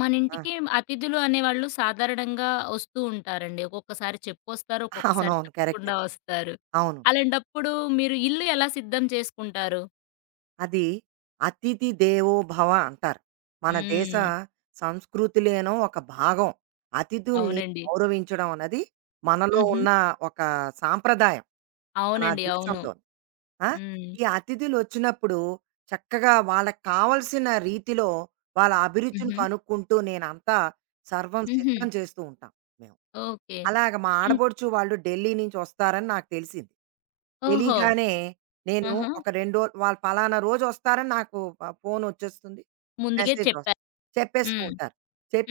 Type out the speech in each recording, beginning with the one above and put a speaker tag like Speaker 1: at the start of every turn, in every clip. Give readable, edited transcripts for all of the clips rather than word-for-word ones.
Speaker 1: మన
Speaker 2: ఆ!
Speaker 1: ఇంటికి అతిథులు అనేవాళ్ళు సాధారణంగా వస్తూ ఉంటారండి. ఒక్కొక్కసారి చెప్పొస్తారు. ఒక్కొక్కసారి
Speaker 2: అవునవును, కరెక్ట్.
Speaker 1: చెప్పకుండా వస్తారు.
Speaker 2: అవును.
Speaker 1: అలాంటప్పుడు మీరు ఇల్లు ఎలా సిద్ధం చేసుకుంటారు?
Speaker 2: అది అతిథి దేవో భవ అంటారు. మన దేశ
Speaker 1: హ్మ్.
Speaker 2: సంస్కృతిలోనో ఒక భాగం. అతిథుల్ని
Speaker 1: అవునండి.
Speaker 2: గౌరవించడం అన్నది మనలో
Speaker 1: హుహు.
Speaker 2: ఉన్న ఒక సాంప్రదాయం మన
Speaker 1: అవునండి. అవును.
Speaker 2: దేశంలో. ఆ!
Speaker 1: హ్మ్.
Speaker 2: ఈ అతిథులొచ్చినప్పుడు చక్కగా వాళ్ళకి కావాల్సిన రీతిలో వాళ్ళ అభిరుచిని
Speaker 1: హుహు.
Speaker 2: కనుక్కుంటూ నేనంతా సర్వం
Speaker 1: హుహు.
Speaker 2: సిద్ధం చేస్తూ ఉంటాం మేము.
Speaker 1: ఓకే.
Speaker 2: అలాగ మా
Speaker 1: అన్
Speaker 2: ఆడబొడుచు వాళ్ళు ఢిల్లీ నుంచి వస్తారని నాకు తెలిసింది.
Speaker 1: ఓహో!
Speaker 2: తెలీగానే నేను
Speaker 1: ఆహా!
Speaker 2: ఒక 2 రోజులు వాళ్ళు పలానా రోజు వస్తారని నాకు ఫోనొచ్చేస్తుంది.
Speaker 1: ముందుగే
Speaker 2: మెసేజ్
Speaker 1: చెప్పారు.
Speaker 2: వస్తుంది. చెప్పేస్తూ
Speaker 1: హ్మ్.
Speaker 2: ఉంటారు.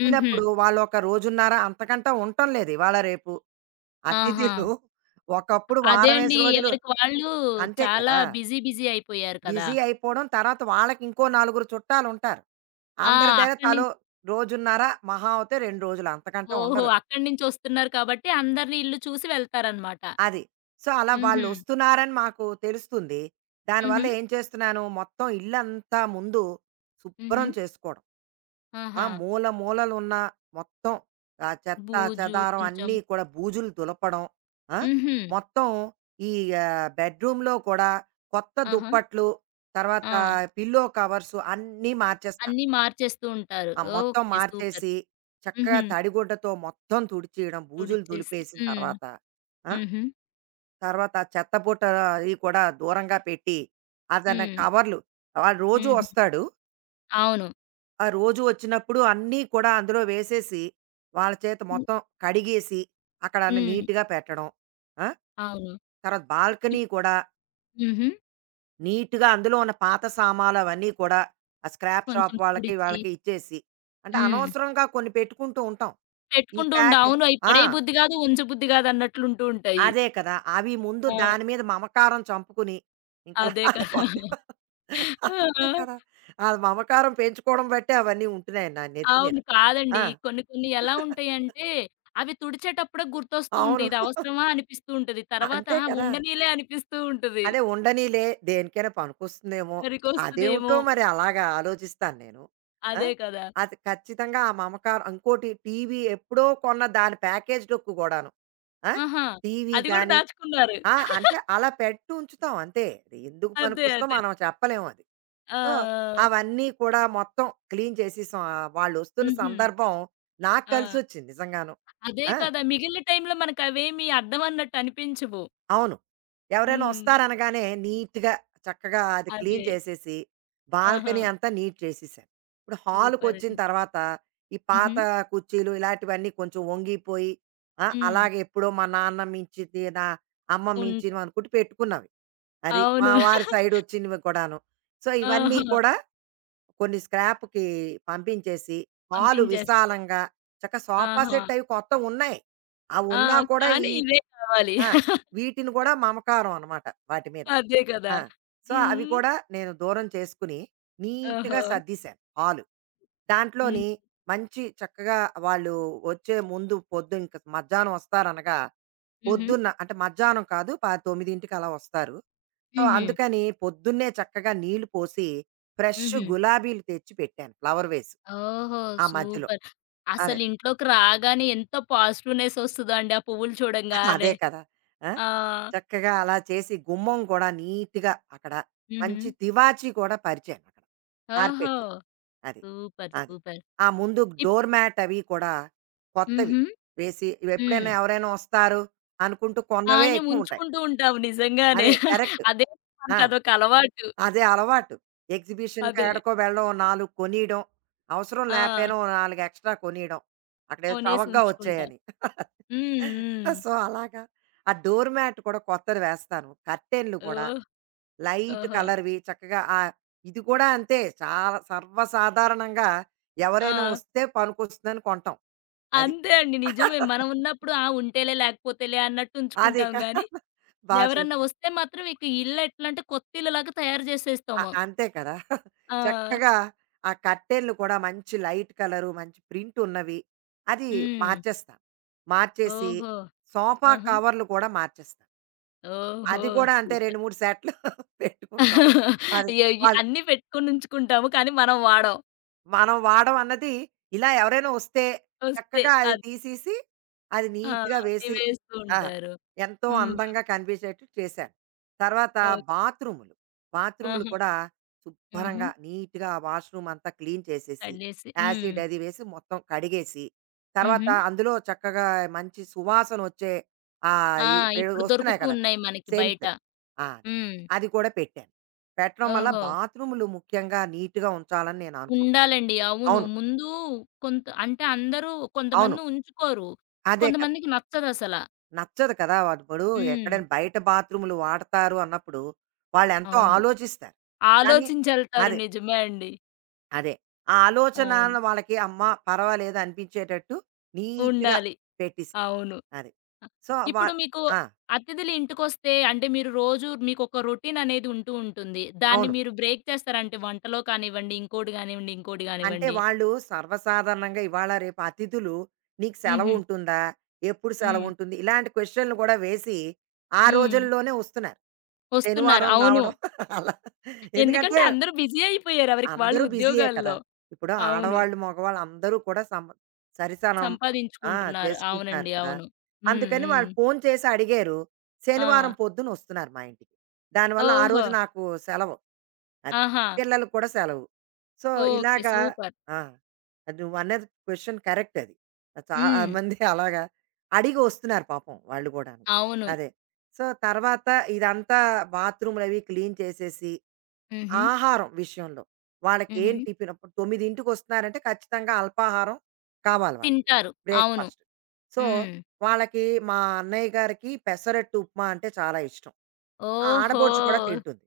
Speaker 1: హుహు.
Speaker 2: వాళ్ళొక రోజున్నర అంతకంటే ఉండటం లేదు ఇవాళ, రేపు.
Speaker 1: ఆహా!
Speaker 2: అతిథులు ఒకప్పుడు
Speaker 1: అదే
Speaker 2: వారమేసి
Speaker 1: అండి.
Speaker 2: రోజులు
Speaker 1: ఎవరికి వాళ్ళు
Speaker 2: అంతే
Speaker 1: చాలా
Speaker 2: కదా!
Speaker 1: బిజీ బిజీ అయిపోయారు కదా!
Speaker 2: బిజీ అయిపోవడం. తర్వాత వాళ్ళకి ఇంకో నలుగురు చుట్టాలుంటారు.
Speaker 1: ఆ!
Speaker 2: అందరి దగ్గర
Speaker 1: అక్కడి
Speaker 2: తలో రోజున్నర మహా అవుతే 2 రోజులు అంతకంటే
Speaker 1: ఓహో!
Speaker 2: ఉండరు.
Speaker 1: అక్కడి నుంచొస్తున్నారు కాబట్టి అందరిని ఇల్లు చూసి వెళ్తారనమాట.
Speaker 2: అది. సో, అలా
Speaker 1: హుహు.
Speaker 2: వాళ్ళొస్తున్నారని మాకు తెలుస్తుంది.
Speaker 1: హుహు.
Speaker 2: దానివల్ల ఏం చేస్తున్నాను, మొత్తం ఇల్లంతా ముందు
Speaker 1: హుహు.
Speaker 2: శుభ్రం చేసుకోవడం. ఆ!
Speaker 1: ఆహా!
Speaker 2: మూల మూలలున్న మొత్తం ఆ చెత్త,
Speaker 1: బూజు
Speaker 2: చెదారం
Speaker 1: కొంచెం.
Speaker 2: అన్నీ కూడా బూజులు దులపడం. ఆ!
Speaker 1: హుహు.
Speaker 2: మొత్తం ఈ బెడ్‌రూమ్‌లో కూడా కొత్త
Speaker 1: ఆహా!
Speaker 2: దుప్పట్లు, తర్వాత
Speaker 1: ఆ!
Speaker 2: పిల్లో కవర్సు అన్నీ మార్చేస్తా.
Speaker 1: అన్నీ మార్చేస్తూ ఉంటారు.
Speaker 2: ఆ! మొత్తం
Speaker 1: ఓకే. సూపర్.
Speaker 2: మార్చేసి, చక్కగా
Speaker 1: హుహు.
Speaker 2: తడిగుడ్డతో మొత్తం తుడిచేయడం, బూజులు
Speaker 1: తుడిచేసి
Speaker 2: దులిపేసిన
Speaker 1: హ్మ్.
Speaker 2: తర్వాత. ఆ!
Speaker 1: హుహు.
Speaker 2: తర్వాత ఆ చెత్త బుట్ట అది కూడా దూరంగా పెట్టి, అదన
Speaker 1: హ్మ్.
Speaker 2: కవర్లు వాడు రోజూ
Speaker 1: హుహు.
Speaker 2: వస్తాడు.
Speaker 1: అవును.
Speaker 2: ఆ రోజు వచ్చినప్పుడు అన్నీ కూడా అందులో వేసేసి, వాళ్ళ చేత
Speaker 1: హ్మ్.
Speaker 2: మొత్తం కడిగేసి, అక్కడ అన్ని
Speaker 1: హ్మ్.
Speaker 2: నీట్‌గా పెట్టడం. ఆ!
Speaker 1: అవును.
Speaker 2: తర్వాత బాల్కనీ
Speaker 1: ఇప్
Speaker 2: కూడా
Speaker 1: హుహు.
Speaker 2: నీట్‌గా అందులో ఉన్న పాత సామాన్లు అవన్నీ కూడా ఆ స్క్రాప్
Speaker 1: కొంచెం
Speaker 2: షాప్ వాళ్ళకి,
Speaker 1: తుడిచి
Speaker 2: వాళ్ళకి ఇచ్చేసి, అంటే
Speaker 1: హ్మ్.
Speaker 2: అనవసరంగా కొన్ని పెట్టుకుంటూ ఉంటాం. ఈ
Speaker 1: పెట్టుకుంటూ ఉండ
Speaker 2: ప్యాక్
Speaker 1: అవును. అయి
Speaker 2: ఆ!
Speaker 1: పడేయ బుద్ధి గాదు, ఉంచబుద్ధి గాదన్నట్లుంటూ ఉంటాయి.
Speaker 2: అదే కదా! అవి ముందు
Speaker 1: ఆ!
Speaker 2: దాని మీద మమకారం చంపుకుని ఇంకా
Speaker 1: అదే కదా!
Speaker 2: లాగా వాడు. అంతే కదా!
Speaker 1: ఆ!
Speaker 2: ఆ మమకారం పెంచుకోవడం బట్టే అవన్నీ ఉంటున్నాయి నా నెత్తి మీద.
Speaker 1: అవును. కాదండి.
Speaker 2: ఆ!
Speaker 1: కొన్ని కొన్ని ఎలా ఉంటాయంటే, అవి తుడిచేటప్పుడే గుర్తొస్తూ ఉంటాయి.
Speaker 2: అవును.
Speaker 1: ఇది అవసరమా అనిపిస్తూ ఉంటది. తర్వాత
Speaker 2: అంతే
Speaker 1: ఆహా!
Speaker 2: కదా!
Speaker 1: ఉండనీలే అనిపిస్తూ ఉంటది.
Speaker 2: అదే ఉండనీలే దేనికైనా పనికొస్తుందేమో.
Speaker 1: సరికొస్తదేమో!
Speaker 2: అదేమిటో మరి అలాగా ఆలోచిస్తాను నేను. ఆ!
Speaker 1: అదే కదా!
Speaker 2: అది ఖచ్చితంగా ఆ మమకారం ఇంకోటి టీవీ ఎప్పుడో కొన్న దాని ప్యాకేజ్ డొక్కు గూడాను. ఆ!
Speaker 1: ఆహా!
Speaker 2: టీవీ
Speaker 1: అది కూడా
Speaker 2: గాని
Speaker 1: దాచుకున్నారు.
Speaker 2: ఆ! అంటే అలా పెట్టి ఉంచుతాం అంతే. అది ఎందుకు
Speaker 1: అదే.
Speaker 2: పనికొస్తుందో
Speaker 1: అదే.
Speaker 2: మనం చెప్పలేం అది.
Speaker 1: ఆ!
Speaker 2: సో,
Speaker 1: ఆ!
Speaker 2: అవన్నీ కూడా మొత్తం క్లీన్ చేసేసాం. ఆహ్, వాళ్ళొస్తున్న
Speaker 1: హుహు.
Speaker 2: సందర్భం నాకు
Speaker 1: ఆ!
Speaker 2: కలిసొచ్చింది నిజంగాను.
Speaker 1: అదే
Speaker 2: ఆ!
Speaker 1: కదా! మిగిలిన టైంలో మనకవేమి అద్దం అన్నట్టు అనిపించవు.
Speaker 2: అవును. ఎవరైనా
Speaker 1: హ్మ్.
Speaker 2: వస్తారనగానే నీట్‌గా, చక్కగా అది
Speaker 1: అదే.
Speaker 2: క్లీన్ చేసేసి,
Speaker 1: ఆహా!
Speaker 2: బాల్కనీ అంతా నీట్ చేసేసాను. ఇప్పుడు
Speaker 1: సూపర్
Speaker 2: హాల్‌కొచ్చిన
Speaker 1: అండి.
Speaker 2: తర్వాత ఈ
Speaker 1: హుహు.
Speaker 2: పాత కుర్చీలు ఇలాంటివన్నీ కొంచెం వంగిపోయి, ఆ!
Speaker 1: హ్మ్.
Speaker 2: అలాగే ఎప్పుడో మా నాన్న మించింది, నా అమ్మ
Speaker 1: ఉంట
Speaker 2: మించినవనుకుంటూ పెట్టుకున్నవి. అది. మా
Speaker 1: అవును.
Speaker 2: వారి సైడొచ్చినవి కూడాను. సో, ఇవన్నీ
Speaker 1: ఆహా!
Speaker 2: కూడా కొన్ని స్క్రాప్‌కి పంపించేసి, హాలు
Speaker 1: పంపించేస్తారు.
Speaker 2: విశాలంగా చక్క సోఫా
Speaker 1: ఆహా!
Speaker 2: సెట్ అవి కొత్తవున్నాయి.
Speaker 1: ఆ!
Speaker 2: అవున్నా కూడా
Speaker 1: కానీ
Speaker 2: ఈ
Speaker 1: ఇవే కావాలి.
Speaker 2: ఆ! వీటిని కూడా మమకారం అనమాట వాటి మీద.
Speaker 1: అదే కదా!
Speaker 2: ఆ! సో, అవి
Speaker 1: హ్మ్.
Speaker 2: కూడా నేను దూరం చేసుకుని, నీట్‌గా
Speaker 1: ఓహో!
Speaker 2: సర్దేశాను హాలు.
Speaker 1: హ్మ్.
Speaker 2: దాంట్లోని మంచి చక్కగా వాళ్ళు వచ్చే ముందు పొద్దు ఇంక మధ్యాహ్నం వస్తారనగా
Speaker 1: హుహు.
Speaker 2: పొద్దున్న అంటే మధ్యాహ్నం కాదు. 9కి అలా వస్తారు. సో,
Speaker 1: హుహు.
Speaker 2: అందుకని పొద్దున్నే చక్కగా నీళ్లు పోసి, ఫ్రెష్
Speaker 1: హుహు.
Speaker 2: గులాబీలు తెచ్చి పెట్టాను ఫ్లవర్ వేస్.
Speaker 1: ఓహో!
Speaker 2: ఆ మధ్యలో.
Speaker 1: సూపర్.
Speaker 2: అదే.
Speaker 1: అసలింట్లోకి రాగానే ఎంత పాజిటివ్‌నెస్ ఒస్తదండి ఆ పువ్వులు చూడంగానే.
Speaker 2: అదే కదా! ఆ!
Speaker 1: ఆ!
Speaker 2: చక్కగా అలా చేసి గుమ్మం కూడా నీట్‌గా అక్కడ
Speaker 1: హుహు.
Speaker 2: మంచి తివాచీ కూడా పరిచాను అక్కడ.
Speaker 1: ఓహో!
Speaker 2: కార్పెట్. అది.
Speaker 1: సూపర్.
Speaker 2: అది.
Speaker 1: సూపర్.
Speaker 2: ఆ ముందు
Speaker 1: ఇప్
Speaker 2: డోర్ మ్యాట్ అవి కూడా కొత్తవి
Speaker 1: హుహు.
Speaker 2: వేసి
Speaker 1: హ్మ్.
Speaker 2: ఇవెప్పుడైనా ఎవరైనా వస్తారు అనుకుంటూ
Speaker 1: ఆ!
Speaker 2: కొన్నవే
Speaker 1: మేము
Speaker 2: ఎక్కువుంటాయి.
Speaker 1: ఉంచుకుంటూ ఉంటాము నిజంగానే.
Speaker 2: అదే. కరెక్ట్.
Speaker 1: అదే,
Speaker 2: ఆ!
Speaker 1: మనకదొక అలవాటు.
Speaker 2: అదే అలవాటు. ఎగ్జిబిషన్‌కి
Speaker 1: అదే.
Speaker 2: ఏడకో వెళ్ళడం, ఓ 4 కొనియడం, అవసరం
Speaker 1: ఆ!
Speaker 2: లేపోయినా ఓ 4 ఎక్స్‌ట్రా కొనియడం. అక్కడేదో
Speaker 1: కొనేసి
Speaker 2: చవకగా
Speaker 1: ఉంచుకుంటాం.
Speaker 2: వచ్చాయని.
Speaker 1: హ్మ్. హ్మ్.
Speaker 2: సో, అలాగా ఆ డోర్ మ్యాట్ కూడా కొత్తది వేస్తాను. కర్టెన్‌లు కూడా
Speaker 1: ఓహ్!
Speaker 2: లైట్
Speaker 1: ఓహో!
Speaker 2: కలర్‌వి చక్కగా ఆహ్, ఇది కూడా అంతే చాలా సర్వసాధారణంగా ఎవరైనా
Speaker 1: ఆ!
Speaker 2: వస్తే పనికొస్తుందని కొంటాం. అది.
Speaker 1: అంతే అండి. నిజమే. మనం ఉన్నప్పుడు ఆ! ఉంటేలే లేకపోతేలే అన్నట్టు
Speaker 2: అది.
Speaker 1: ఉంచుకుంటాం గానీ,
Speaker 2: బా
Speaker 1: ఎవరన్నా
Speaker 2: చెప్పావు.
Speaker 1: వస్తే మాత్రం ఇక ఇల్లెట్లంటే కొత్తిల్లులాగా తయారు జేసేస్తాము.
Speaker 2: అంతే కదా!
Speaker 1: ఆ!
Speaker 2: చక్కగా ఆ కర్టెన్‌లు కూడా మంచి లైట్ కలరు, మంచి ప్రింట్ ఉన్నవి. అది
Speaker 1: హ్మ్.
Speaker 2: మార్చేస్తాను. మార్చేసి
Speaker 1: ఓహో!
Speaker 2: సోఫా
Speaker 1: ఆహా!
Speaker 2: కవర్లు కూడా మార్చేస్తాను.
Speaker 1: ఓహో!
Speaker 2: అది కూడా అంతే
Speaker 1: సూపర్.
Speaker 2: 2, 3 సెట్లు పెట్టుకుంటాం. అది
Speaker 1: ఇగ ఇయి
Speaker 2: వాళ్ళు
Speaker 1: అన్నీ పెట్టుకొనుంచుకుంటాము. కానీ మనం వాడం.
Speaker 2: మనం వాడం అన్నది ఇలా ఎవరైనా వస్తే
Speaker 1: వస్తే
Speaker 2: చక్కగా అది
Speaker 1: అది.
Speaker 2: తీసేసి అది
Speaker 1: ఆ!
Speaker 2: నీట్‌గా వేసి
Speaker 1: ఇవేస్తూ
Speaker 2: ఆ!
Speaker 1: ఉంటారు.
Speaker 2: ఎంతో
Speaker 1: హ్మ్.
Speaker 2: అందంగా కనిపించేట్టు చేశాను. తర్వాత
Speaker 1: ఓకే.
Speaker 2: బాత్రూములు, బాత్రూములు
Speaker 1: ఆహా!
Speaker 2: కూడా
Speaker 1: హుహు.
Speaker 2: శుభ్రంగా నీట్‌గా వాష్‌రూమ్ అంతా క్లీన్ చేసేసి,
Speaker 1: కడిలేసి హ్మ్.
Speaker 2: యాసిడ్ అది వేసి మొత్తం కడిగేసి, తర్వాత
Speaker 1: హుహు.
Speaker 2: అందులో చక్కగా మంచి సువాసన వచ్చే ఆహ్,
Speaker 1: ఆ!
Speaker 2: ఈ ఇప్పుడు
Speaker 1: ఇప్పుడు
Speaker 2: వస్తున్నాయి
Speaker 1: దొరుకుతూ
Speaker 2: కదా!
Speaker 1: ఉన్నాయి మనకి బయట.
Speaker 2: సెంట్. ఆ! అదే.
Speaker 1: హ్మ్.
Speaker 2: అది కూడా పెట్టాను. పెట్టడం వల్ల
Speaker 1: ఓహో!
Speaker 2: బాత్రూములు ముఖ్యంగా నీట్‌గా ఉంచాలని నేను అనుకుంటాను.
Speaker 1: ఉండాలండి. అవును.
Speaker 2: అవును.
Speaker 1: ముందు కొంత అంటే అందరూ
Speaker 2: అవును.
Speaker 1: కొంతమంది ఉంచుకోరు.
Speaker 2: అదే కదా!
Speaker 1: కొంతమందికి నచ్చదసల.
Speaker 2: నచ్చదు కదా! వాడు ఇప్పుడు
Speaker 1: హ్మ్.
Speaker 2: ఎక్కడైనా బయట బాత్రూములు వాడతారు అన్నప్పుడు, వాళ్ళెంతో
Speaker 1: అవును.
Speaker 2: ఆలోచిస్తారు. కానీ
Speaker 1: ఆలోచించెళ్తారు.
Speaker 2: అదే.
Speaker 1: నిజమే అండి.
Speaker 2: అదే. ఆ ఆలోచన
Speaker 1: అవును.
Speaker 2: వాళ్ళకి అమ్మా! పర్వాలేదు అనిపించేటట్టు నీట్‌గా
Speaker 1: ఉండాలి.
Speaker 2: పెట్టేశారు.
Speaker 1: అవును.
Speaker 2: అది.
Speaker 1: అ
Speaker 2: సో,
Speaker 1: ఇప్పుడు
Speaker 2: వాళ్
Speaker 1: మీకు
Speaker 2: ఆ!
Speaker 1: అతిథులు ఇంటికొస్తే అంటే మీరు రోజు మీకొక రొటీన్ అనేది ఉంటూ ఉంటుంది. దాన్ని
Speaker 2: అవును.
Speaker 1: మీరు బ్రేక్ చేస్తారంటే వంటలో కానివ్వండి, ఇంకోటి గానివ్వండి, ఇంకోటి
Speaker 2: అంటే
Speaker 1: గానివ్వండి.
Speaker 2: వాళ్ళు సర్వసాధారణంగా ఇవాళ రేపు అతిథులు "నీకు
Speaker 1: హుహు.
Speaker 2: సెలవుంటుందా? ఎప్పుడు
Speaker 1: హ్మ్.
Speaker 2: సెలవుంటుంది?" ఇలాంటి క్వెషన్‌లు కూడా వేసి, ఆ
Speaker 1: హ్మ్.
Speaker 2: రోజుల్లోనే వస్తున్నారు.
Speaker 1: వస్తున్నారు.
Speaker 2: శనివారం
Speaker 1: అవును.
Speaker 2: రావడం అలా. ఎందుకంటే
Speaker 1: ఎందుకంటే అందరూ బిజీ అయిపోయారు. ఎవరికి వాళ్ళు
Speaker 2: అందరూ బిజీయే కదా!
Speaker 1: ఉద్యోగాల్లో.
Speaker 2: ఇప్పుడు
Speaker 1: అవును.
Speaker 2: ఆడవాళ్ళు, మగవాళ్ళు అందరూ కూడా సరిసనం ఆ!
Speaker 1: సంపాదించుకుంటున్నారు.
Speaker 2: చేసుకుంటున్నారు
Speaker 1: అవునండి.
Speaker 2: కదా!
Speaker 1: అవును. హ్మ్.
Speaker 2: అందుకని
Speaker 1: హ్మ్.
Speaker 2: వాళ్ళు ఫోను చేసి అడిగారు. శనివారం
Speaker 1: ఆ!
Speaker 2: పొద్దునొస్తున్నారు మా ఇంటికి. దానివల్ల ఆ
Speaker 1: ఓహో!
Speaker 2: రోజు నాకు సెలవు. అది.
Speaker 1: ఆహా!
Speaker 2: పిల్లలకు కూడా సెలవు. So,
Speaker 1: okay.
Speaker 2: ఇలాగా
Speaker 1: సూపర్.
Speaker 2: ఆ! అది నువ్వన్నది క్వెషన్ కరెక్ట్ అది. చాలా
Speaker 1: హ్మ్.
Speaker 2: మంది అలాగా అడిగి వస్తున్నారు పాపం వాళ్ళు గూడాను.
Speaker 1: అవును.
Speaker 2: అదే. సో, తర్వాత ఇదంతా బాత్రూమ్‌లవి క్లీన్ చేసేసి,
Speaker 1: హుహు.
Speaker 2: ఆహారం విషయంలో
Speaker 1: హుహు.
Speaker 2: వాళ్ళకేం టిఫిన్ ఇప్పుడు 9కి ఖచ్చితంగా అల్పాహారం కావాలి వాళ్ళకి.
Speaker 1: తింటారు. అవును.
Speaker 2: బ్రేక్‌ఫాస్ట్. సో,
Speaker 1: హ్మ్.
Speaker 2: వాళ్ళకి మా అన్నయ్య గారికి పెసరట్టు ఉప్మా అంటే చాలా ఇష్టం. ఆ!
Speaker 1: ఓహో!
Speaker 2: ఆడబొడుచు కూడా తింటుంది.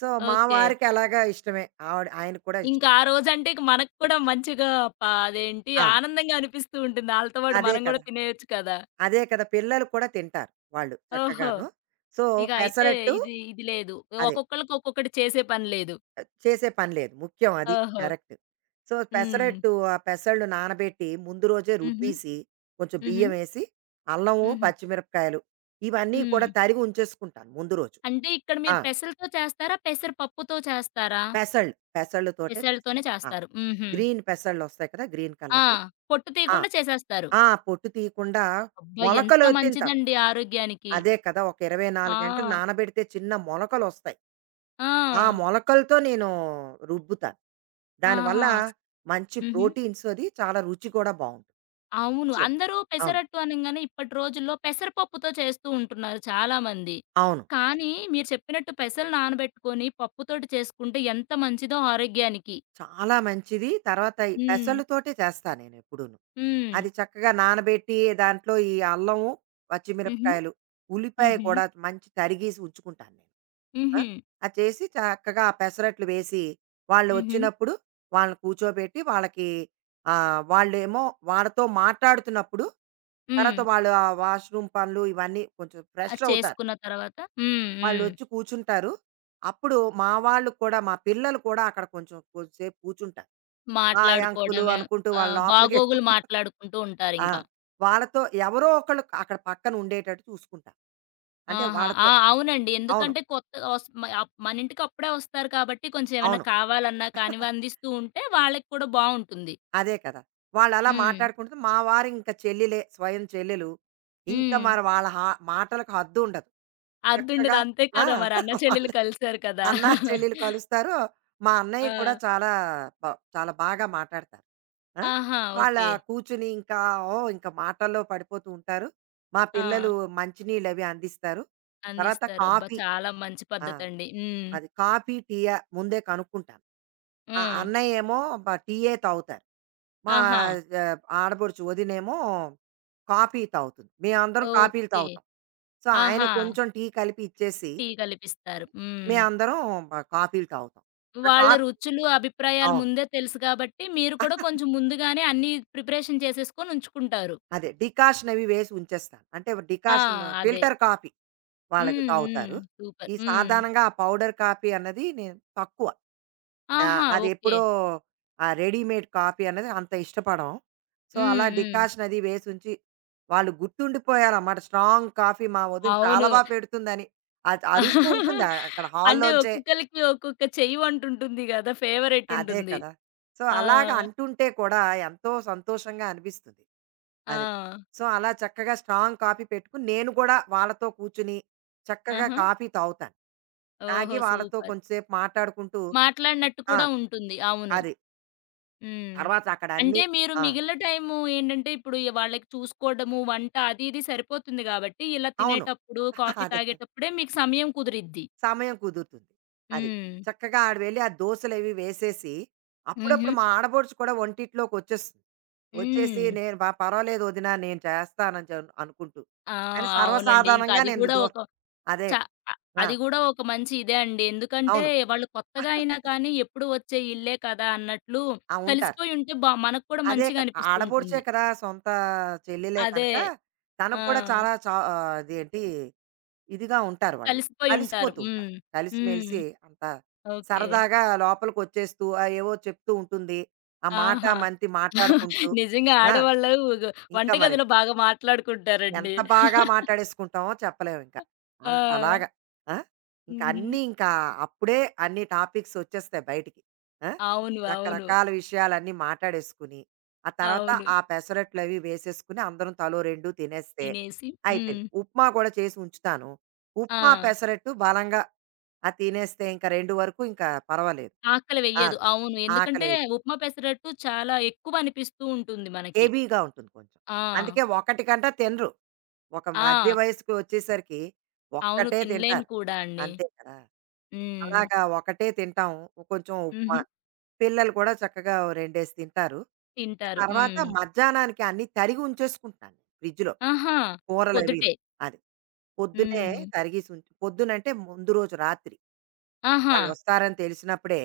Speaker 2: సో, మా
Speaker 1: ఓకే.
Speaker 2: వారికి అలాగా ఇష్టమే. ఆవిడ ఆయనకి కూడా ఇష్టం.
Speaker 1: ఇంకా ఆ రోజంటే ఇక మనకు కూడా మంచిగా ప అదేంటి
Speaker 2: అవును.
Speaker 1: ఆనందంగా అనిపిస్తూ ఉంటుంది. ఆళ్ళతో పాటు
Speaker 2: అదే
Speaker 1: మనం గూడా
Speaker 2: కదా!
Speaker 1: తినేయొచ్చు కదా!
Speaker 2: అదే కదా! పిల్లలు కూడా తింటారు వాళ్ళు
Speaker 1: ఓహో!
Speaker 2: చక్కగాను. సో,
Speaker 1: ఇక అయితే
Speaker 2: పెసరట్టు
Speaker 1: ఇది ఇది లేదు.
Speaker 2: అదే.
Speaker 1: ఒక్కొక్కళ్ళకి ఒక్కొక్కటి చేసే పని లేదు.
Speaker 2: చేసే పని లేదు. ముఖ్యం అది.
Speaker 1: ఓహో!
Speaker 2: కరెక్ట్. సో,
Speaker 1: హ్మ్.
Speaker 2: పెసరట్టు ఆ పెసళ్ళు నానబెట్టి ముందు రోజే
Speaker 1: హుహు.
Speaker 2: రుబ్బీసి, కొంచెం
Speaker 1: హుహు.
Speaker 2: బియ్యమేసి, అల్లము,
Speaker 1: హుహు.
Speaker 2: పచ్చిమిరపకాయలు ఇవన్నీ కూడా
Speaker 1: హ్మ్.
Speaker 2: తరిగి ఉంచేసుకుంటాను ముందు రోజు.
Speaker 1: అంటే ఇక్కడ
Speaker 2: ఆ!
Speaker 1: మీరు పెసలతో చేస్తారా? పెసరపప్పుతో చేస్తారా?
Speaker 2: పెసళ్ళు. పెసళ్ళతోటే చేస్తాను.
Speaker 1: పెసలతోనే
Speaker 2: ఆ!
Speaker 1: చేస్తారు. హుహు.
Speaker 2: గ్రీన్ పెసళ్ళొస్తాయి కదా! గ్రీన్
Speaker 1: ఆ!
Speaker 2: కలర్‌వి.
Speaker 1: పొట్టు
Speaker 2: ఆ!
Speaker 1: తీయకుండా చేసేస్తారు.
Speaker 2: ఆ! పొట్టు తీయకుండా
Speaker 1: అబ్బా! ఎంత
Speaker 2: మొలకలొత్తింతారు.
Speaker 1: మంచిదండి ఆరోగ్యానికి.
Speaker 2: అదే కదా! ఒక
Speaker 1: ఆ!
Speaker 2: 24 గంటలు నానబెడితే చిన్న మొలకలొస్తాయి. ఆ
Speaker 1: ఆ!
Speaker 2: మొలకలతో నేను రుబ్బుతాను. దానివల్ల
Speaker 1: ఆహా!
Speaker 2: మంచి
Speaker 1: హుహు.
Speaker 2: ప్రోటీన్స్ అది చాలా రుచి కూడా బావుంటుంది.
Speaker 1: అవును.
Speaker 2: సో
Speaker 1: అందరూ
Speaker 2: అవును.
Speaker 1: పెసరట్టు అనంగానే ఇప్పటి రోజుల్లో పెసరపప్పుతో చేస్తూ ఉంటున్నారు చాలామంది.
Speaker 2: అవును. అదే.
Speaker 1: కానీ మీరు చెప్పినట్టు పెసలు నానబెట్టుకొని పప్పుతోటి చేసుకుంటే ఎంత మంచిదో ఆరోగ్యానికి.
Speaker 2: చాలా మంచిది. తర్వాత ఈ
Speaker 1: హ్మ్.
Speaker 2: పెసలతోటే చేస్తా నేనెప్పుడూను.
Speaker 1: హ్మ్.
Speaker 2: అది చక్కగా నానబెట్టి దాంట్లో ఈ అల్లము,
Speaker 1: హుహు.
Speaker 2: పచ్చిమిరపకాయలు, ఉల్లిపాయ
Speaker 1: హుహు.
Speaker 2: కూడా మంచి తరిగేసి ఉంచుకుంటాను నేను. ఆ!
Speaker 1: హుహు.
Speaker 2: అది చేసి చక్కగా ఆ పెసరట్లు వేసి, వాళ్ళు
Speaker 1: హుహు.
Speaker 2: వచ్చినప్పుడు వాళ్ళని కూర్చోబెట్టి వాళ్ళకి ఆహ్, వాళ్ళేమో వాళ్ళతో మాట్లాడుతున్నప్పుడు,
Speaker 1: హ్మ్.
Speaker 2: తర్వాత వాళ్ళు ఆ వాష్‌రూమ్ పనులు ఇవన్నీ కొంచెం ఫ్రెష్
Speaker 1: అది
Speaker 2: అవుతారు.
Speaker 1: చేసుకున్న తర్వాత హ్మ్. హ్మ్.
Speaker 2: వాళ్ళొచ్చి కూర్చుంటారు. అప్పుడు మా వాళ్ళు కూడా మా పిల్లలు కూడా అక్కడ కొంచెం కొద్దిసేపు కూర్చుంటారు. హాయ్ అంకులు
Speaker 1: మాట్లాడుకోవడమే
Speaker 2: అనుకుంటూ వాళ్ళ
Speaker 1: ఆహ్,
Speaker 2: లోపలికి
Speaker 1: బాగోగులు మాట్లాడుకుంటూ
Speaker 2: ఆ!
Speaker 1: ఉంటారింకా.
Speaker 2: వాళ్ళతో ఎవరో ఒకళ్ళు అక్కడ పక్కన ఉండేటట్టు చూసుకుంటా. అంటే
Speaker 1: ఆహా!
Speaker 2: వాళ్ళతో
Speaker 1: ఆ! అవునండి.
Speaker 2: అవును.
Speaker 1: ఎందుకంటే కొత్తగా వస్ మ అప్ మన ఇంటికి అప్పుడే వస్తారు కాబట్టి కొంచెం ఏమైనా
Speaker 2: అవును.
Speaker 1: కావాలన్నా కానివి అందిస్తూ ఉంటే వాళ్ళకి కూడా బావుంటుంది.
Speaker 2: అదే కదా! వాళ్ళలా
Speaker 1: హ్మ్.
Speaker 2: మాట్లాడుకుంటే మా వారు ఇంకా చెల్లెలే, స్వయం చెల్లెలు. ఇంకా
Speaker 1: హ్మ్.
Speaker 2: మరి వాళ్ళ హా మాటలకు హద్దుండదు.
Speaker 1: అద్దుండదు.
Speaker 2: చక్కగా
Speaker 1: అంతే
Speaker 2: ఆ!
Speaker 1: కదా! మరి అన్న చెల్లెలు
Speaker 2: వాళ్ళు
Speaker 1: కలిసారు కదా!
Speaker 2: అన్నా, చెల్లెలు కలుస్తారు. మా
Speaker 1: ఆ!
Speaker 2: అన్నయ్య కూడా చాలా బ చాలా బాగా మాటాడతారు. ఆ!
Speaker 1: ఆహా!
Speaker 2: వాళ్ళ
Speaker 1: ఓకే.
Speaker 2: కూర్చుని ఇంకా ఓహ్! ఇంకా మాటల్లో పడిపోతూ ఉంటారు. మా
Speaker 1: ఆ!
Speaker 2: పిల్లలు మంచినీళ్ళవి అందిస్తారు. తర్వాత
Speaker 1: అందిస్తారు. అబ్బా!
Speaker 2: కాఫీ
Speaker 1: చాలా మంచి
Speaker 2: ఆ!
Speaker 1: పద్ధతండి. హ్మ్.
Speaker 2: అది కాఫీ, టీయా ముందే కనుక్కుంటాను. ఆ
Speaker 1: హ్మ్.
Speaker 2: అన్నయ్య ఏమో టీయే తాగుతారు. మా
Speaker 1: ఆహా!
Speaker 2: జ ఆడపడుచు వదినేమో కాఫీ తాగుతుంది. మేమందరం కాఫీలు
Speaker 1: ఓకే.
Speaker 2: తాగుతాం. సో, ఆయన
Speaker 1: ఆహా!
Speaker 2: కొంచెం టీ కలిపి ఇచ్చేసి,
Speaker 1: టీ కలిపిస్తారు. హ్మ్.
Speaker 2: మేమందరం కాఫీలు తాగుతాం. ఆ
Speaker 1: వాళ్ళ
Speaker 2: కాఫ్
Speaker 1: రుచులు, అభిప్రాయాలు
Speaker 2: అవును.
Speaker 1: ముందే తెలుసు కాబట్టి, మీరు కూడా కొంచెం ముందుగానే అన్నీ ప్రిపరేషన్ చేసేసుకొని ఉంచుకుంటారు.
Speaker 2: అదే డికాషన్ అవి వేసి ఉంచేస్తాను. అంటే
Speaker 1: ఆ!
Speaker 2: డికాషన్
Speaker 1: అదే.
Speaker 2: ఫిల్టర్ కాఫీ వాళ్ళకి
Speaker 1: హ్మ్. హ్మ్.
Speaker 2: తాగుతారు.
Speaker 1: సూపర్.
Speaker 2: ఈ
Speaker 1: హ్మ్.
Speaker 2: సాధారణంగా ఆ పౌడర్ కాఫీ అన్నది నేను తక్కువ. ఆ!
Speaker 1: ఆహా! ఓకే.
Speaker 2: అదెప్పుడో ఆ రెడీమేడ్ కాఫీ అన్నది అంత ఇష్టపడం. సో,
Speaker 1: హ్మ్.
Speaker 2: అలా
Speaker 1: హ్మ్.
Speaker 2: డికాషన్ అది వేసుంచి, వాళ్ళు గుర్తుండిపోయారన్నమాట. స్ట్రాంగ్ కాఫీ మా వదిన
Speaker 1: అవును.
Speaker 2: చాలా బా పెడుతుందని. అది అరుస్తూ ఉంటుంది ఆ- అక్కడ
Speaker 1: అంటే
Speaker 2: హాల్లోంచే.
Speaker 1: ఒక్కొక్కళ్ళకి ఒక్కొక్క చెయ్యి వంటుంటుంది గదా! ఫేవరెట్
Speaker 2: అదే
Speaker 1: ఉంటుంది.
Speaker 2: కదా! సో,
Speaker 1: ఆ!
Speaker 2: అలాగ అంటుంటే కూడా ఎంతో సంతోషంగా అనిపిస్తుంది. అది.
Speaker 1: ఆ!
Speaker 2: సో, అలా చక్కగా స్ట్రాంగ్ కాఫీ పెట్టుకొని, నేను కూడా వాళ్ళతో కూర్చొని చక్కగా
Speaker 1: ఆహా!
Speaker 2: కాఫీ తాగుతాను.
Speaker 1: ఓహో!
Speaker 2: తాగి వాళ్ళతో
Speaker 1: సూపర్.
Speaker 2: కొంచెం సేపు మాట్లాడుకుంటూ
Speaker 1: మాట్లాడినట్టు
Speaker 2: ఆ!
Speaker 1: కూడా ఉంటుంది. అవును.
Speaker 2: అది.
Speaker 1: హ్మ్.
Speaker 2: తర్వాత అక్కడ
Speaker 1: అంటే
Speaker 2: అన్నీ
Speaker 1: మీరు
Speaker 2: ఆ!
Speaker 1: మిగిలిన టైము ఏంటంటే, ఇప్పుడు ఈ వాళ్ళకి చూసుకోవడము, వంట అది ఇది సరిపోతుంది గాబట్టి, ఇలా
Speaker 2: అవును.
Speaker 1: తినేటప్పుడు, కాఫీ
Speaker 2: అదే.
Speaker 1: తాగేటప్పుడే మీకు సమయం కుదిరిద్ది.
Speaker 2: సమయం కుదురుతుంది. అది.
Speaker 1: హ్మ్.
Speaker 2: చక్కగా ఆడు వెళ్లి ఆ దోసలవి వేసేసి,
Speaker 1: హుహు.
Speaker 2: అప్పుడప్పుడు మా ఆడపడుచు కూడా వంటిట్లోకొచ్చేస్తుంది. వచ్చేసి,
Speaker 1: హ్మ్.
Speaker 2: "నేను పర్వాలేదు వదిన నేను చేస్తానని" అనుకుంటూ.
Speaker 1: ఆ!
Speaker 2: కానీ
Speaker 1: అవునండి. ఇంకా
Speaker 2: సర్వసాధారణంగా
Speaker 1: అది
Speaker 2: నేను
Speaker 1: గూడా
Speaker 2: దో
Speaker 1: ఒక చ
Speaker 2: అదే.
Speaker 1: అ
Speaker 2: ఆ!
Speaker 1: అది గూడా ఒక మంచి ఇదే అండి. ఎందుకంటే,
Speaker 2: అవును.
Speaker 1: వాళ్ళు కొత్తగా అయినా కానీ, ఎప్పుడు వచ్చే ఇల్లే కదా! అన్నట్లు
Speaker 2: ఆ! ఉంటారు.
Speaker 1: కలిసిపోయి ఉంటే బా మనకు కూడా
Speaker 2: అదే
Speaker 1: మంచిగా
Speaker 2: కదా!
Speaker 1: అనిపిస్తూ
Speaker 2: ఆడపడుచే
Speaker 1: ఉంటుంది.
Speaker 2: కదా! సొంత చెల్లెలే
Speaker 1: అదే.
Speaker 2: కనుక
Speaker 1: ఆ!
Speaker 2: తనకు కూడా చాలా ఆహ్, అదేంటి ఇదిగా ఉంటారు వాళ్ళు.
Speaker 1: కలిసిపోయి ఉంటారు.
Speaker 2: కలిసిపోతూ ఉంటారు.
Speaker 1: హ్మ్. హ్మ్.
Speaker 2: కలిసిమెలిసి అంతా
Speaker 1: ఓకే.
Speaker 2: సరదాగా లోపలికొచ్చేస్తూ ఆహ్, ఏవో చెప్తూ ఉంటుంది. ఆ మాట
Speaker 1: ఆహా!
Speaker 2: మంతి మాట్లాడుకుంటూ.
Speaker 1: నిజంగా
Speaker 2: ఆ!
Speaker 1: ఆడవాళ్ళు గ్
Speaker 2: ఇంకా మరి.
Speaker 1: వంటగదిలో బాగా మాట్లాడుకుంటారండి.
Speaker 2: ఎంత బాగా మాట్లాడేసుకుంటామో చెప్పలేము ఇంకా.
Speaker 1: ఆ!
Speaker 2: అంతలాగా. ఆ! ఇంకా
Speaker 1: హుహు.
Speaker 2: అన్నీ ఇంకా అప్పుడే అన్ని టాపిక్స్ వచ్చేస్తాయి బయటికి. ఆ!
Speaker 1: అవును. అవును.
Speaker 2: రకరకాల విషయాలన్నీ మాటాడేసుకుని, ఆ తర్వాత
Speaker 1: అవును.
Speaker 2: ఆ పెసరట్లవి వేసేసుకుని అందరం తలో 2 తినేస్తే
Speaker 1: తినేసి హ్మ్.
Speaker 2: అయిపోయింది. ఉప్మా కూడా చేసి ఉంచుతాను. ఉప్మా,
Speaker 1: ఆ!
Speaker 2: పెసరట్టు బలంగా అది తినేస్తే ఇంకా 2 వరకు ఇంకా పర్వాలేదు.
Speaker 1: ఆకలి
Speaker 2: ఆ!
Speaker 1: వెయ్యదు. అవును. ఎందుకంటే
Speaker 2: ఆకలేయదు.
Speaker 1: ఉప్మా, పెసరట్టు చాలా ఎక్కువ అనిపిస్తూ ఉంటుంది మనకి.
Speaker 2: హెవీగా ఉంటుంది కొంచెం.
Speaker 1: ఆ!
Speaker 2: అందుకే ఒకటి కంటే తినరు. ఒక మధ్య
Speaker 1: ఆ!
Speaker 2: వయస్సుకి వచ్చేసరికి
Speaker 1: అవును.
Speaker 2: ఒక్కటే
Speaker 1: తినలేము
Speaker 2: తింటారు.
Speaker 1: కూడా అండి.
Speaker 2: అంతే కదా!
Speaker 1: హ్మ్.
Speaker 2: అలాగా ఒకటే తింటాం. కొంచెం ఉప్మా.
Speaker 1: హుహు.
Speaker 2: పిల్లలు కూడా చక్కగా ఓ రెండేసి తింటారు.
Speaker 1: తింటారు.
Speaker 2: తర్వాత
Speaker 1: హ్మ్.
Speaker 2: మధ్యాహ్నానికి అన్నీ తరిగి ఉంచేసుకుంటున్నాను ఫ్రిడ్జ్‌లో.
Speaker 1: ఆహా!
Speaker 2: కూరలవీను.
Speaker 1: పొద్దుటే.
Speaker 2: అది. పొద్దున్నే
Speaker 1: హ్మ్.
Speaker 2: తరిగేసి ఉంచు పొద్దునంటే ముందు రోజు రాత్రి.
Speaker 1: ఆహా!
Speaker 2: వాళ్ళొస్తారని తెలిసినప్పుడే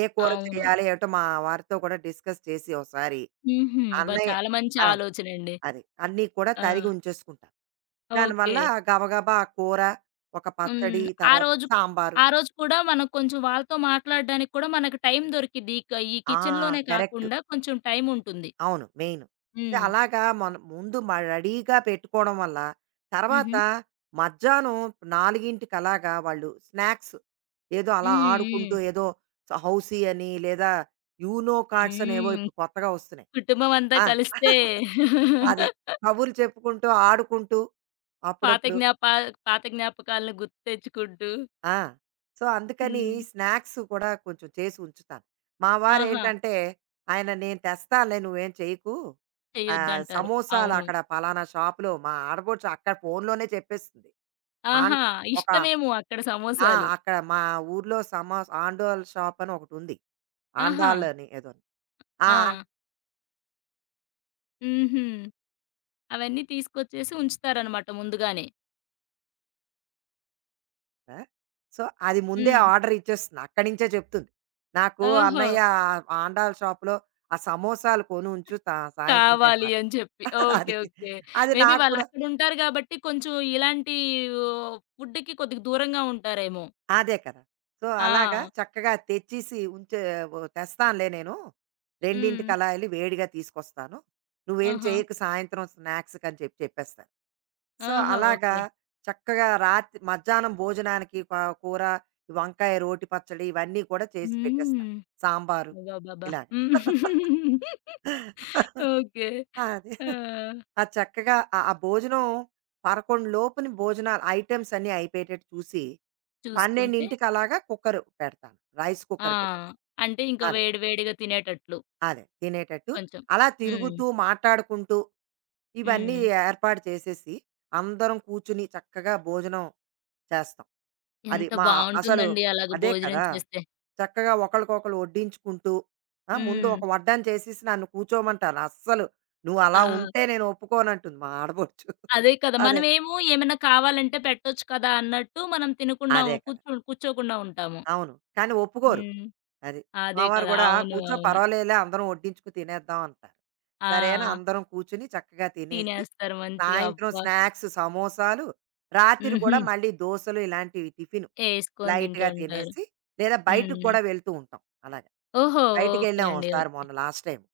Speaker 2: ఏ కూర
Speaker 1: అవును.
Speaker 2: చేయాలి? ఏమిటో మా వారితో కూడా డిస్కస్ చేసి ఒకసారి
Speaker 1: హుహు. అబ్బా!
Speaker 2: అన్నయ్య
Speaker 1: చాలా మంచి
Speaker 2: ఆ!
Speaker 1: ఆలోచనండి.
Speaker 2: అది. అన్నీ కూడా
Speaker 1: ఆ!
Speaker 2: తరిగి ఉంచేసుకుంటాను.
Speaker 1: ఓకే.
Speaker 2: దానివల్ల గబగబా ఆ కూర, ఒక పచ్చడి,
Speaker 1: హ్మ్. ఆ
Speaker 2: తర్వాత
Speaker 1: రోజు
Speaker 2: సాంబారు.
Speaker 1: ఆ రోజు కూడా మనం కొంచెం వాళ్ళతో మాట్లాడడానికి కూడా మనకు టైం దొరికిద్ది. ఇక ఈ
Speaker 2: ఆ!
Speaker 1: కిచెన్‌లోనే
Speaker 2: కరెక్ట్.
Speaker 1: కాకుండా కొంచెం టైం ఉంటుంది.
Speaker 2: అవును. మెయిన్. అదే
Speaker 1: హ్మ్.
Speaker 2: అలాగా మనం ముందు రెడీగా పెట్టుకోవడం వల్ల, తర్వాత
Speaker 1: హుహు.
Speaker 2: మధ్యాహ్నం 4కి వాళ్ళు స్నాక్స్ ఏదో అలా
Speaker 1: హ్మ్.
Speaker 2: ఆడుకుంటూ
Speaker 1: హ్మ్.
Speaker 2: ఏదో హౌసీ అని, లేదా యూనో కార్డ్స్ అనేవో
Speaker 1: హ్మ్.
Speaker 2: ఇప్పుడు కొత్తగా వస్తున్నాయి.
Speaker 1: కుటుంబం అంతా
Speaker 2: ఆ!
Speaker 1: కలిస్తే
Speaker 2: అదే. కబుర్లు చెప్పుకుంటూ, ఆడుకుంటూ
Speaker 1: పాత
Speaker 2: అప్పుడప్పుడు
Speaker 1: జ్ఞాపా పాత జ్ఞాపకాలను గుర్తు తెచ్చుకుంటూ.
Speaker 2: ఆ! సో, అందుకని
Speaker 1: హ్మ్.
Speaker 2: స్నాక్స్ కూడా కొంచెం చేసి ఉంచుతాను. మా
Speaker 1: ఆహా!
Speaker 2: వారేంటంటే, ఆయన "నేను తెస్తానులే నువ్వేం చెయ్యకు" ఆహ్,
Speaker 1: చేయొద్దంటారు.
Speaker 2: సమోసాలు
Speaker 1: అవును.
Speaker 2: అక్కడ పలానా షాపులో మా ఆడపడుచు అక్కడ ఫోన్‌లోనే చెప్పేస్తుంది. ఆన్
Speaker 1: ఆహా!
Speaker 2: ఒక
Speaker 1: ఇష్టమేమో అక్కడ
Speaker 2: ఆ!
Speaker 1: సమోసాలు.
Speaker 2: అక్కడ మా ఊర్లో సమోసా ఆండోల్ షాప్ అని ఒకటుంది.
Speaker 1: ఆహా!
Speaker 2: ఆండాల్ అని ఏదోని. ఆ!
Speaker 1: ఆ! హుహు. అవన్నీ తీసుకొచ్చేసి ఉంచుతారనమాట ముందుగానే.
Speaker 2: ఆండ- సో, అది ముందే
Speaker 1: హ్మ్.
Speaker 2: ఆర్డర్ ఇచ్చేస్తుంది. అక్కడి నుంచే చెప్తుంది. "నాకు
Speaker 1: ఓహో!
Speaker 2: అన్నయ్య ఆ ఆండాల్ షాప్‌లో ఆ సమోసాలు కొనుంచు తా సాయంత్రం
Speaker 1: కావాలి
Speaker 2: తింటాను."
Speaker 1: అని చెప్పి. ఓకే.
Speaker 2: అది.
Speaker 1: ఓకే.
Speaker 2: అది
Speaker 1: మేబీ
Speaker 2: నాకు కూడా
Speaker 1: వాళ్ళక్కడుంటారు గాబట్టి కొంచెం ఇలాంటి ఓహ్! ఫుడ్‌కి కొద్దిగా దూరంగా ఉంటారేమో.
Speaker 2: అదే కదా! సో, అలాగా
Speaker 1: ఆ!
Speaker 2: చక్కగా తెచ్చేసి ఉంచే తెస్తానులే నేను. 2కి
Speaker 1: హ్మ్.
Speaker 2: ఎళ్లి వేడిగా తీసుకొస్తాను. నువ్వేం
Speaker 1: ఆహా!
Speaker 2: చేయకు సాయంత్రం స్నాక్స్‌కని చెప్పి చెప్పేస్తాను. సో,
Speaker 1: ఆహా!
Speaker 2: అలాగా
Speaker 1: ఓకే.
Speaker 2: చక్కగా రాత్రి మధ్యాహ్నం భోజనానికి కూర, వంకాయ రోటి పచ్చడి ఇవన్నీ కూడా చేసి పెట్టేస్తాను.
Speaker 1: హ్మ్.
Speaker 2: సాంబారు
Speaker 1: అబ్బబ్బబ్బా!
Speaker 2: ఇలాగ.
Speaker 1: హ్మ్. ఓకే.
Speaker 2: అదే.
Speaker 1: ఆ!
Speaker 2: ఆ చక్కగా ఆ ఆ భోజనం 11 లోపుని భోజనాలు ఐటెమ్స్ అన్నీ అయిపోయేటట్టు చూసి,
Speaker 1: చూసుకుంటే
Speaker 2: 12కి అలాగా కుక్కర్ పెడతాను. రైస్
Speaker 1: ఆ!
Speaker 2: కుక్కర్ పెట్టేస్తాను.
Speaker 1: అంటే ఇంకా
Speaker 2: అదే.
Speaker 1: వేడి వేడిగా తినేటట్లు
Speaker 2: అదే. తినేటట్టు.
Speaker 1: కొంచెం.
Speaker 2: అలా
Speaker 1: హ్మ్.
Speaker 2: తిరుగుతూ, మాట్లాడుకుంటూ ఇవన్నీ
Speaker 1: హ్మ్.
Speaker 2: ఏర్పాటు చేసేసి, అందరం కూర్చుని చక్కగా భోజనం చేస్తాం. అది
Speaker 1: ఎంత
Speaker 2: మా అసలు
Speaker 1: బావుంటుందండి అలాగ
Speaker 2: అదే
Speaker 1: భోజనం
Speaker 2: కదా!
Speaker 1: చేస్తే.
Speaker 2: చక్కగా ఒకళ్ళకొకళ్ళు వడ్డించుకుంటూ, ఆ! ముందు
Speaker 1: హ్మ్.
Speaker 2: ఒక వడ్డాను చేసేసి నన్ను కూర్చోమంటాను. అస్సలు "నువ్వు అలా
Speaker 1: ఆ!
Speaker 2: ఉంటే నేను ఒప్పుకోనంటుంది" మా ఆడపడుచు.
Speaker 1: అదే కదా!
Speaker 2: అదే.
Speaker 1: మనమేమో ఏమైనా కావాలంటే పెట్టొచ్చు కదా! అన్నట్టు మనం తినకుండా
Speaker 2: అదే
Speaker 1: ఉం-
Speaker 2: కదా!
Speaker 1: కూర్చో కూర్చోకుండా ఉంటాము.
Speaker 2: అవును. కానీ ఒప్పుకోరు.
Speaker 1: హ్మ్.
Speaker 2: అది. మా
Speaker 1: అదే
Speaker 2: వారు
Speaker 1: కదా!
Speaker 2: గూడా
Speaker 1: అవును.
Speaker 2: "కూర్చో
Speaker 1: అవును.
Speaker 2: పర్వాలేదులే అందరం వడ్డించుకు తినేద్దాం" అంటారు. సరే అని
Speaker 1: ఆ!
Speaker 2: అందరం కూర్చొని చక్కగా తినేసి,
Speaker 1: తినేస్తారు మంచిగా.
Speaker 2: సాయంత్రం
Speaker 1: అబ్బా!
Speaker 2: స్నాక్స్ సమోసాలు, రాత్రి
Speaker 1: హుహు.
Speaker 2: గూడా మళ్ళీ దోసలు ఇలాంటివి టిఫిను
Speaker 1: ఏసుకొని తింటూ
Speaker 2: లైట్‌గా
Speaker 1: ఉంటారు.
Speaker 2: తినేసి, లేదా బయటికి
Speaker 1: హ్మ్.
Speaker 2: కూడా వెళ్తూ ఉంటాం. అలాగా.
Speaker 1: ఓహో! ఓకే
Speaker 2: బయటికెళ్ళాం
Speaker 1: అండి.
Speaker 2: ఒకసారి
Speaker 1: ఓకే.
Speaker 2: మొన్న లాస్ట్ టైమ్.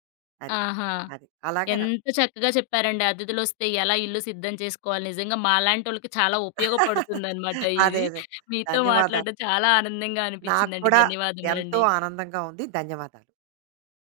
Speaker 2: అది.
Speaker 1: ఆహా!
Speaker 2: అది. అలాగా
Speaker 1: ఎంత చక్కగా చెప్పారండి. అతిథులొస్తే ఎలా ఇల్లు సిద్ధం చేసుకోవాలి. నిజంగా మాలాంటోళ్ళకి చాలా ఉపయోగపడుతుందనమాట
Speaker 2: అదే.
Speaker 1: ఇది.
Speaker 2: అదే.
Speaker 1: మీతో
Speaker 2: ధన్యవాదాలు.
Speaker 1: మాట్లాడడం చాలా ఆనందంగా
Speaker 2: నాకు
Speaker 1: అనిపించిందండి.
Speaker 2: కూడా ఎంతో
Speaker 1: ధన్యవాదములండి.
Speaker 2: ఆనందంగా ఉంది. ధన్యవాదాలు.